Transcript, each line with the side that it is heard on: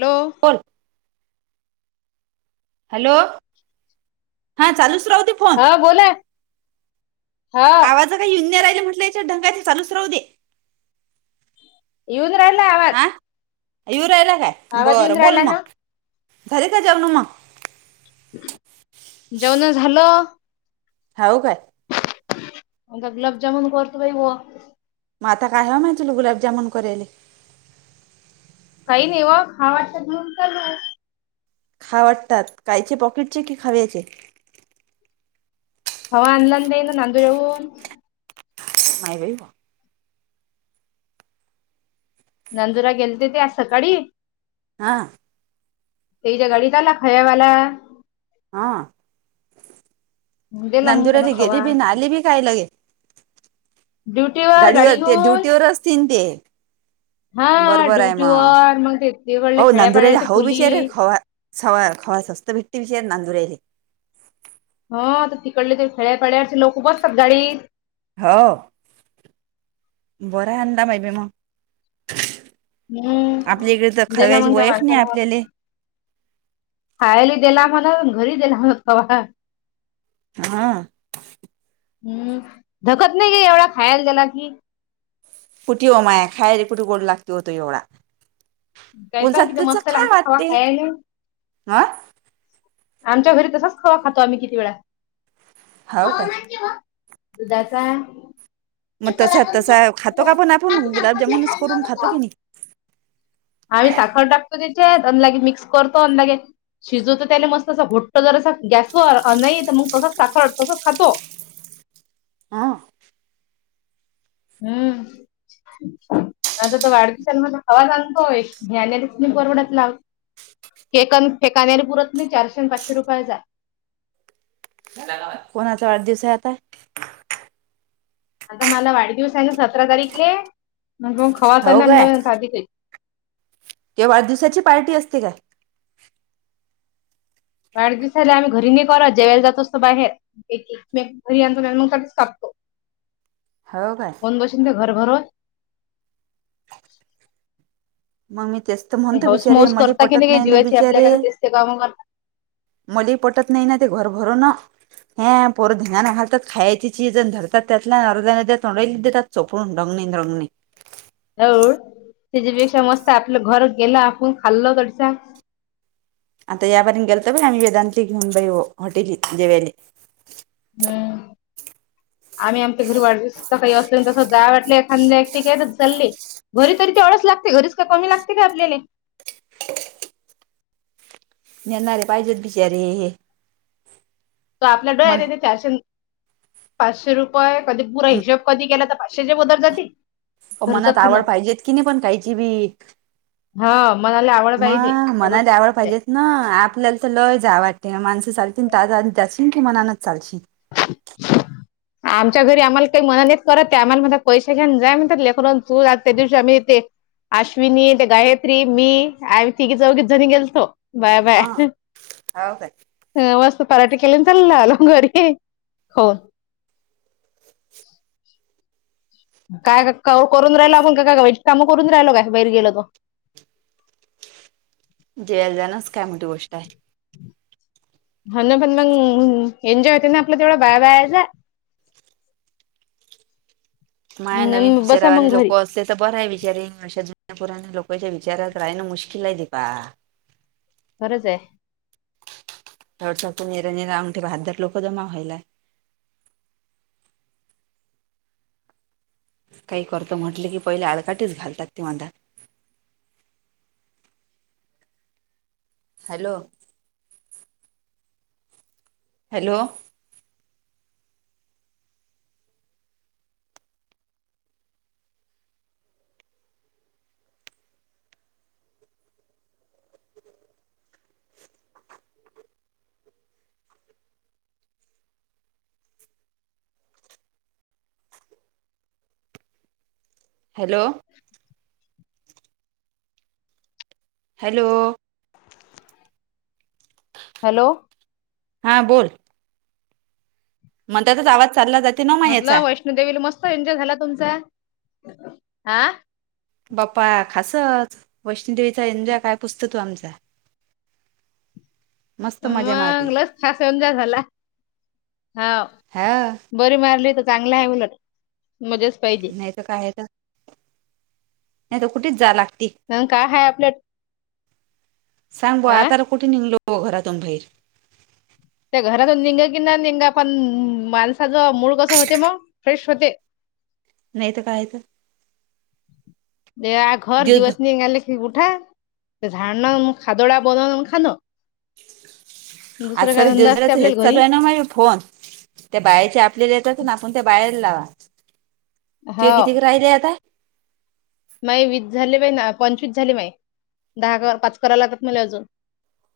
left: Hello.
right: बोल hello हा चालूच राहू दे फोन
left: हा बोला हा.
right: माझा काही युन्य राहिलं म्हटलं याच्या ढंगा ते चालच राहू दे.
left: येऊन राहिला आवा
right: हा येऊ राहिला काय
left: आवाज येऊन
right: बरं बोल
left: राहिला ना
right: मग झालं का जेवणं मग?
left: जेवण झालं.
right: हाव काय.
left: ग गुलाबजमुुन करतो बाई व
right: म आता काय ह माहितील गुलाबजामन करेले?
left: काही नाही हो खाऊ वाटात घेऊन चालू.
right: खा वाटतात कायचे पॉकेटचे की खाव्याचे?
left: हो ऑनलाइन देईन ना नांदूर वरून.
right: नाही बाई
left: नंदुरा गेलेते ते आज सकाळी
right: हां.
left: तेच्या गाडीत आला खयावाला.
right: हा
left: दिला मग त्यान
right: नंदुरारी गेली
left: खवा
right: बी नाही आली बी काय लगे?
left: ड्युटीवर गाडी
right: गाडीवर ते
left: घेऊन
right: ड्युटी वर असतीन ते.
left: हा
right: बरोबर आहे म
left: ड्युटीवर मग ते तिकडले
right: अहो नांदूरच्या
left: खेड्यापाड्याचे
right: हाऊ
left: कुली
right: बिचाऱ्या खावा सवा खवा सस्ते भेटते विचा नांदुऱ्या चे.
left: हा तर तिकडले तर खेड्याचे पड्यारचे बसतात गाडी
right: हाँ बरं आहे अंदा माई बी म.
left: हम्म
right: आपल्या इकडे तर
left: दिला
right: खव्याचे
left: मग त्या
right: वळख नाही
left: माणसानं
right: आपल्याले.
left: खायला दिला म्हणा घरी दिला होत वा.
right: हा.
left: हम्म धकत नाही गे एवढा खायला द्याला की.
right: कुठे हो माय खाय रे कुठे गोड लागते हो तो एवढा.
left: काय तर
right: उल्चक
left: किती
right: तेच्या
left: मस्त लागते
right: खा
left: खवा
right: ते
left: खायला
right: आं
left: आमच्या घरी तसाच खवा खातो आम्ही किती वेळा.
right: हो काय
left: [unintelligible]
right: मग तसा तसा खातो का पण आपण गुलाबजामुनच करून खातो की नाही
left: [unintelligible] आम्ही साखर टाकतो त्याच्यात अनलागे मिक्स करतो अनलागे शिजवतो त्याले मस्त. तसं घोट्ट जर असं गॅसवर नाही तर मग तसं साखर तसचं खातो.
right: हा.
left: हम्म. आता तर वाढदिवांमध्ये हवा सांगतोय घ्यायलीत परवडत लाव केकन फेकण्यारी पुरत नाही चारसे आणि पाचशे रुपयांचा आहे.
right: कोणाचा वाढदिवस आहे आता?
left: आता मला वाढदिवस आहे ना सतरा तारीखे मगं [unintelligible] खवाचा
right: हो काय
left: आणला सादी केक.
right: ते वाढदिवसाची पार्टी असते का?
left: वाढदिवसला आम्ही घरी नाही करत जेयला जातो असतो बाहेर. ते केक मेक घरी आणतो मग [unintelligible] कापतो.
right: हाव काय?
left: बशुन दे घर घरात.
right: मग मी तेचत
left: ते
right: म्हणतो
left: हौस
right: बिचारे
left: मौस
right: मली
left: करता की
right: पटत
left: काही
right: नाही ना
left: जीवाची आपल्या
right: बिचारे
left: का तेच ते कामं करता.
right: मलही पटत नाही ना ते घर भरूनं. हा पोरं धन्यान घालतात खायची चीज धरतात त्यातलं अर्ध्या अर्ध्या तोंड्यालाही देतात. चपळून डगणे डगणे.
left: हो त्याच्यापेक्षा मस्त आपलं घर गेलं आपण खाल्ल तरी सांग.
right: आता याबारीन गेलतो ब आम्ही वेदांती घेऊन हॉटेली जेवायले.
left: हम्म. आम्ही आमच्या घरी वाढदिवस तसं काही असो तसं जा वाटलं एखांद्या [unintelligible] आहे चालली. घरी तरी तेवढंच लागते घरीच का कमी लागते का आपल्याले.
right: [unintelligible] [unintelligible] नेणार रे पाहिजेत बिचारे हे.
left: ते आपल्या डोळ्या
right: मन
left: देते चारशे पाचशे रुपये कधी पुरा हिशेब कधी केला तर शेजा पदार जातील.
right: ओ मनात आवड पाहिजेेत की नाही पण काहींची भी.
left: हा मनला आवड
right: म
left: पाहिजे त्या गोष्ट
right: मनाला आवड
left: आहे.
right: पाहिजे ना आपल्याला तर लय जायव लागतील माणसं चालतील त्यात आदी जाशीन की मनानच चालशील. [inaudible] [inaudible]
left: आमच्या घरी आम्हाला काही मना नाहीेत करत ते आम्हाला म्हणतात पैशे घ्या जा म्हणतात लेकरन तू त्या दिवशी आम्ही ते. अश्विनी ते गायत्री मी आम्ही तिघे चौघीच जणी गेलतो. बाया
right: हा
left: बाया
right: हो काय
left: मस्त पराठे केले चाललं आलो घरी. हो काय गं कउ करून राहिलं आपण का काय वाईट कामं करून राहिलो काय बाहेर गेलो तो.
right: जेल जाणच काय मोठी गोष्ट आहे.
left: हा ना पण मंग एन्जॉय होते ना आपलं तेवढं बाया बायचा.
right: माया नवीन
left: बसा
right: विचारवे
left: मग घरी
right: लोको असेल. तर बरं आहे विचारिंग अशा जुन्या पुराण लोकांच्या विचारात राहणं मुश्किल आहे दीपा. [inaudible] [inaudible]
left: खरच आहे.
right: थड नरा नरा अंगठी बाहत्तर लोक जमा होईलाय काही करतं म्हटलं की पहिले आडकाटीच घलतात ते वांदा. Hello hello hello hello
left: hello
right: हां बोल मग त्याचाच आवाज चालला जात
left: म्हटलं वैष्णोदेवीला मस्त एन्जॉय झाला तुमचा हा.
right: बाप्पा खासच वैष्णूदेवीचा एन्जाॅय काय पुसत तू आमचा. मस्त मजा
left: मग
right: मारली
left: लक [unintelligible] झाला हाव.
right: हा
left: बरे मारले तर चांगलं आहे उलट. मध्येच पाहिजे.
right: नाही तर काय हाय ग. नाही तर नाही तर कुठेच जाया लागती.
left: नवीन काय हाय आपल्यात?
right: सांग बुवा आता कुठे निघलो घरातून बाहेर.
left: त्या घरातून निंग की ना निंगा पण माणसाच मूड कसं होते मग फ्रेश होते.
right: नाही तर काह येते.
left: दे आ घर
right: दिवसभर
left: दिवस निगाले उठा झाडनं म खादोड बनवनं म खानं.
right: आज सरी
left: धंदा असते
right: दिवसभराच हेच
left: आपल्याला
right: चालू
left: घरी
right: आहे ना माझे फोन. त्या बाहेरचे आपल्याला येतात ना आपण त्या बाहेर लावा ते
left: हो
right: किती ग राहिले आता?
left: माय वीस झाले बाईना पंचवीस झाले माय. दहा क पाच कराव लागत मला अजून.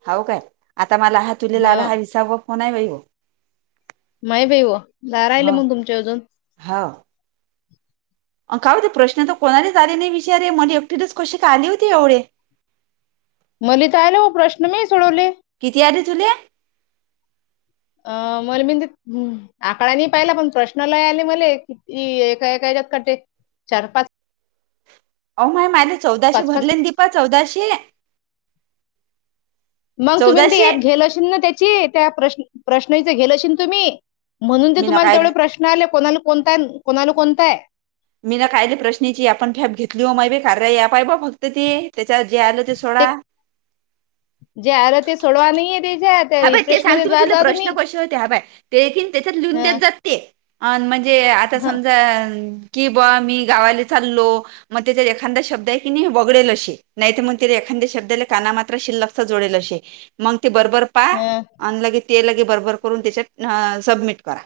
right: आहो काय आता मला हा तुलेला
left: हो
right: आला हा विसावा फोन आहे बाई गो.
left: माय बाई ओ दहा राहिले मग तुमचे अजून.
right: हो. अं काय होते प्रश्न तर कोणाच आले नाही विचारे. मला एकटिलाच कसे काय आली होती एवढे?
left: मले काय नई ओ प्रश्न नाही सोडवले.
right: किती आली तुले?
left: अ मला [unintelligible] आकडा नाही पाहिला, पण प्रश्न लय आले मले. किती एका एकाच्यात कते चार पाच.
right: अहो माय माझे चौदाशे
left: पाच पाच
right: भरले दीपा न चौदाशे.
left: मग तुम्ही तेन
right: चौदाशे
left: ऍप घेल अशील ना त्याची प्रश्न प्रश्नाच घेयलेशील तुम्ही. म्हणून ते
right: मी ना
left: तुम्हाला
right: काय
left: तेवढे प्रश्न आले. कोणाला कोणता आहे, कोणाला कोणता आहे.
right: मीला कायले प्रश्नाची आपण फॅप घेतली हो मायबे कार्या याप हाय बा फक्त ती त्याच्यात जे आलं ते सोडा.
left: जे आलं ते सोडवा. नाहीये ते जा
right: हा बाय ते सांगते मी तुला
left: जा
right: प्रश्न
left: तुम्ही
right: कसे होते हा बाय ते हाय की नाही त्याच्यात लिहुन
left: हं,
right: जाते. अ म्हणजे आता
left: हं,
right: समजा की बुवा मी गावाले चाललो. मग त्याच्यात एखादा शब्द आहे की नाही वगळेल असे. नाहीत मग तिला एखाद्या शब्दाले काना मात्रा शिलकचा‌ जोडेल असे, मग ते बरोबर पा
left: हम्म.
right: आणि लगे ते लगे बरबर करून त्याच्यात सबमिट करा.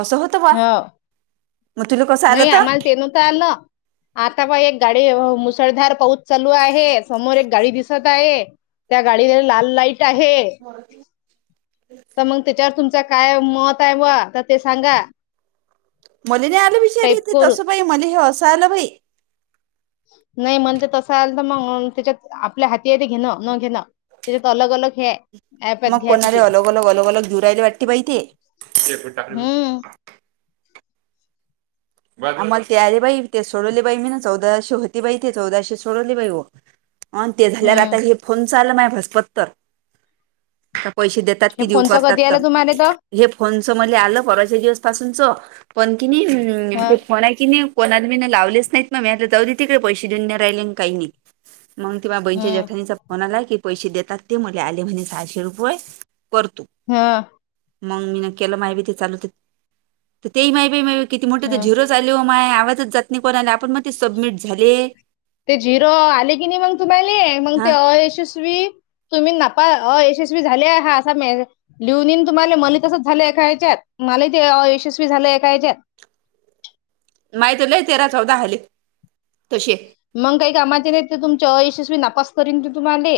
right: असं होत
left: हो.
right: आलं
left: नाही
right: तर
left: आम्हाला ते नव्हतं आलं. आता पाए एक गाडी हो मुसळधार पाऊच चालू आहे, समोर एक गाडी दिसत आहे. त्या गाडीला लाल लाईट आहे.
right: [unintelligible]
left: तर मग त्याच्यावर तुमचं काय मत आहे बुवा तर ते सांगा.
right: मले नाही आले विचारी
left: टाईप
right: येत
left: करून
right: तसं बाई मले हे असं आलं बाई.
left: नाही म्हले तर तसं आल तर मग त्याच्यात आपल्या हाती हाय ते घेणं न घेणं. तेच्यात अलग अलग हे हाय
right: मग कोणाेले अलग अलग अलग अलग देऊ राहिले वाटते बाई ते.
left: हम्म
right: आम्हाला ते आले बाई ते सोडवले बाई मी ना चौदाशे होती बाई ते चौदाशे सोडवले बाई हो. अन ते झाल्यावर
left: हम्म
right: आता हे फोनच आल बाई [unintelligible] तर. तर पैसे देतात
left: हे
right: कि देऊ
left: फोनचं कधी
right: करतात.
left: आलं तुम्हाला तर
right: हे फोनचं मले आलं परवाच्या दिवस पासूनच, पण की नई
left: हं,
right: ते फोन हाय की नई कोणाले मी लावलेच नाहीत. मी म्हंटल जाऊ दे तिकडं पैसे देऊन नाही राहिले आणि काही नाही. मग ते माझ्या बहीणच्या
left: हं,
right: जेठाणीचा म्हणालाय की पैसे देतात ते, मले आले म्हणे सहाशे रुपये कर तु‌.
left: हा.
right: मग मी न केलं मायबी ते चालू ते ते ही मायबी मा किती मोठे ते
left: हं.
right: झिरोच आले हो. मा आवाजच जात नाही कोणा आपण मग ते सबमिट झाले.
left: ते जिरं आले की नाही मग तुम्हाली मग ते
right: हा
left: अ यशस्वी तुम्ही नपा अ यशस्वी झाले हा असा मै लिहून येईन तुम्हाला मला तसंच झालं एका हेच्यात मला ते यशस्वी झालं एका हेच्यात.
right: माहती लय तेरा चौदा हाले तशे
left: मग काही कामाचे नाही ते तुमच्या यशस्वी नापास करीन ते तुम्हाले.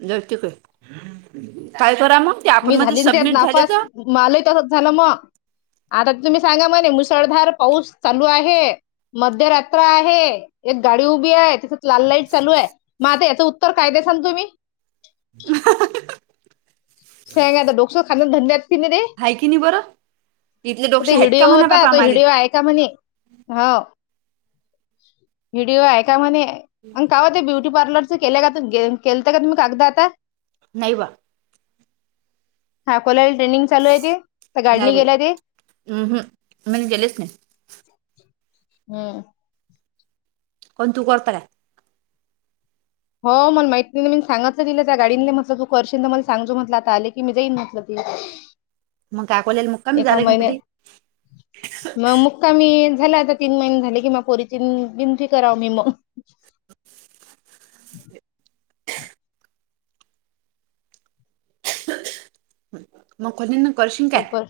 right: [unintelligible] काय करा मग ते आपण मध्ये सबमिट झाले तर.
left: मला इथं बस झाला म आता तुम्ही सांगा मला मुसळधार पाऊस चालू आहे. मध्यरात्र आहे एक गाडी उभी आहे तिथं लाल लाईट चालू आहे मग आता याचं उत्तर काय देशान तुम्ही?
right: हहह...
left: सांग आता डोक्ष खाणं [unintelligible] दे.
right: हाय की नी बरं. इथले
left: तो
right: डोकशे आहेत का
left: हिडिओ
right: म्हणा
left: होता
right: बापा
left: तो हि
right: आम्हाले
left: डिओ ऐक त्या म्हणे हो व्हडिओ ऐका म्हणे मंग काव ते ब्युटीपार्लर चे केल्या ग त गेम केलतं का तुम्ही कागदा आता.
right: नाही बा
left: हा कोलाला ट्रेनिंग चालू आहेत ते तर गाडणी गेला ते.
right: मने गेलेस नाय.
left: हम्म
right: कोण तू करता आहे?
left: हो मला माहित नाही ना मी सांगतलं तिला त्या गाडींले म्हटलं तू करशीलन तर मला सांगजू म्हटलं आता आले की मी जाईन म्हटलं ती.
right: मग काकोलेयला मग कमी
left: एका
right: झालय गणपती?
left: कमी झाला आता तीन महिने झाले किंवा पोरींची बिनती कराव मी म.
right: [unintelligible] मग [unintelligible] करशीन काय?
left: पेपर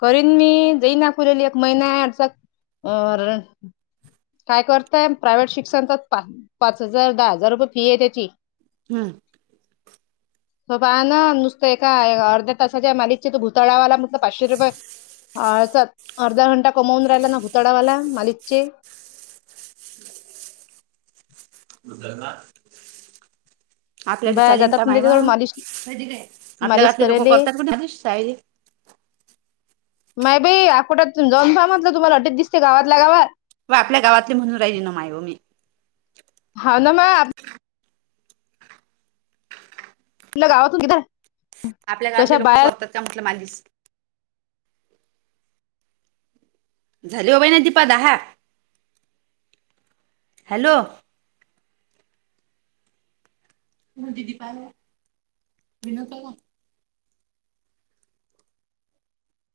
left: करीन मी जाई नाखवलेली एक महिना आ चा आर काय करतय प्रायव्हेट शिक्षण करता तर पाच हजार दहा हजार रुपये फी आहे त्याची.
right: हम्म
left: हो पहा ना नुसतं एका अर्ध्या ताशा ज्या मालिकच्या तो भुतळावाला म्हटलं पाचशे रुपये अळचा अर्धा घंटा कमवून राहिला ना भुतळावाला मालिकचे.
right: [unintelligible] आपल्या दि
left: बाया
right: चालीन
left: जातात
right: काम
left: ना
right: आयवा
left: त्याच्याजवळ मालिश
right: आपल्या
left: मालिश
right: गावातले लोकं
left: करायले
right: करतात ना सायरी.
left: नाय बाई आठोड्यातून जाऊन पाह म्हटलं तुम्हाला ऑटो दिसते गावातल्या गावात.
right: व आपल्या गावातले म्हणून राहि ना मायव मी.
left: हा ना मा आपला गावातून गीध आहे.
right: आपल्या गावातले लोकं करतात का म्हटलं मालीस? झाली हो बाई ना दीपा दहा. हॅलो म दीदी पाहायला विनोद दादा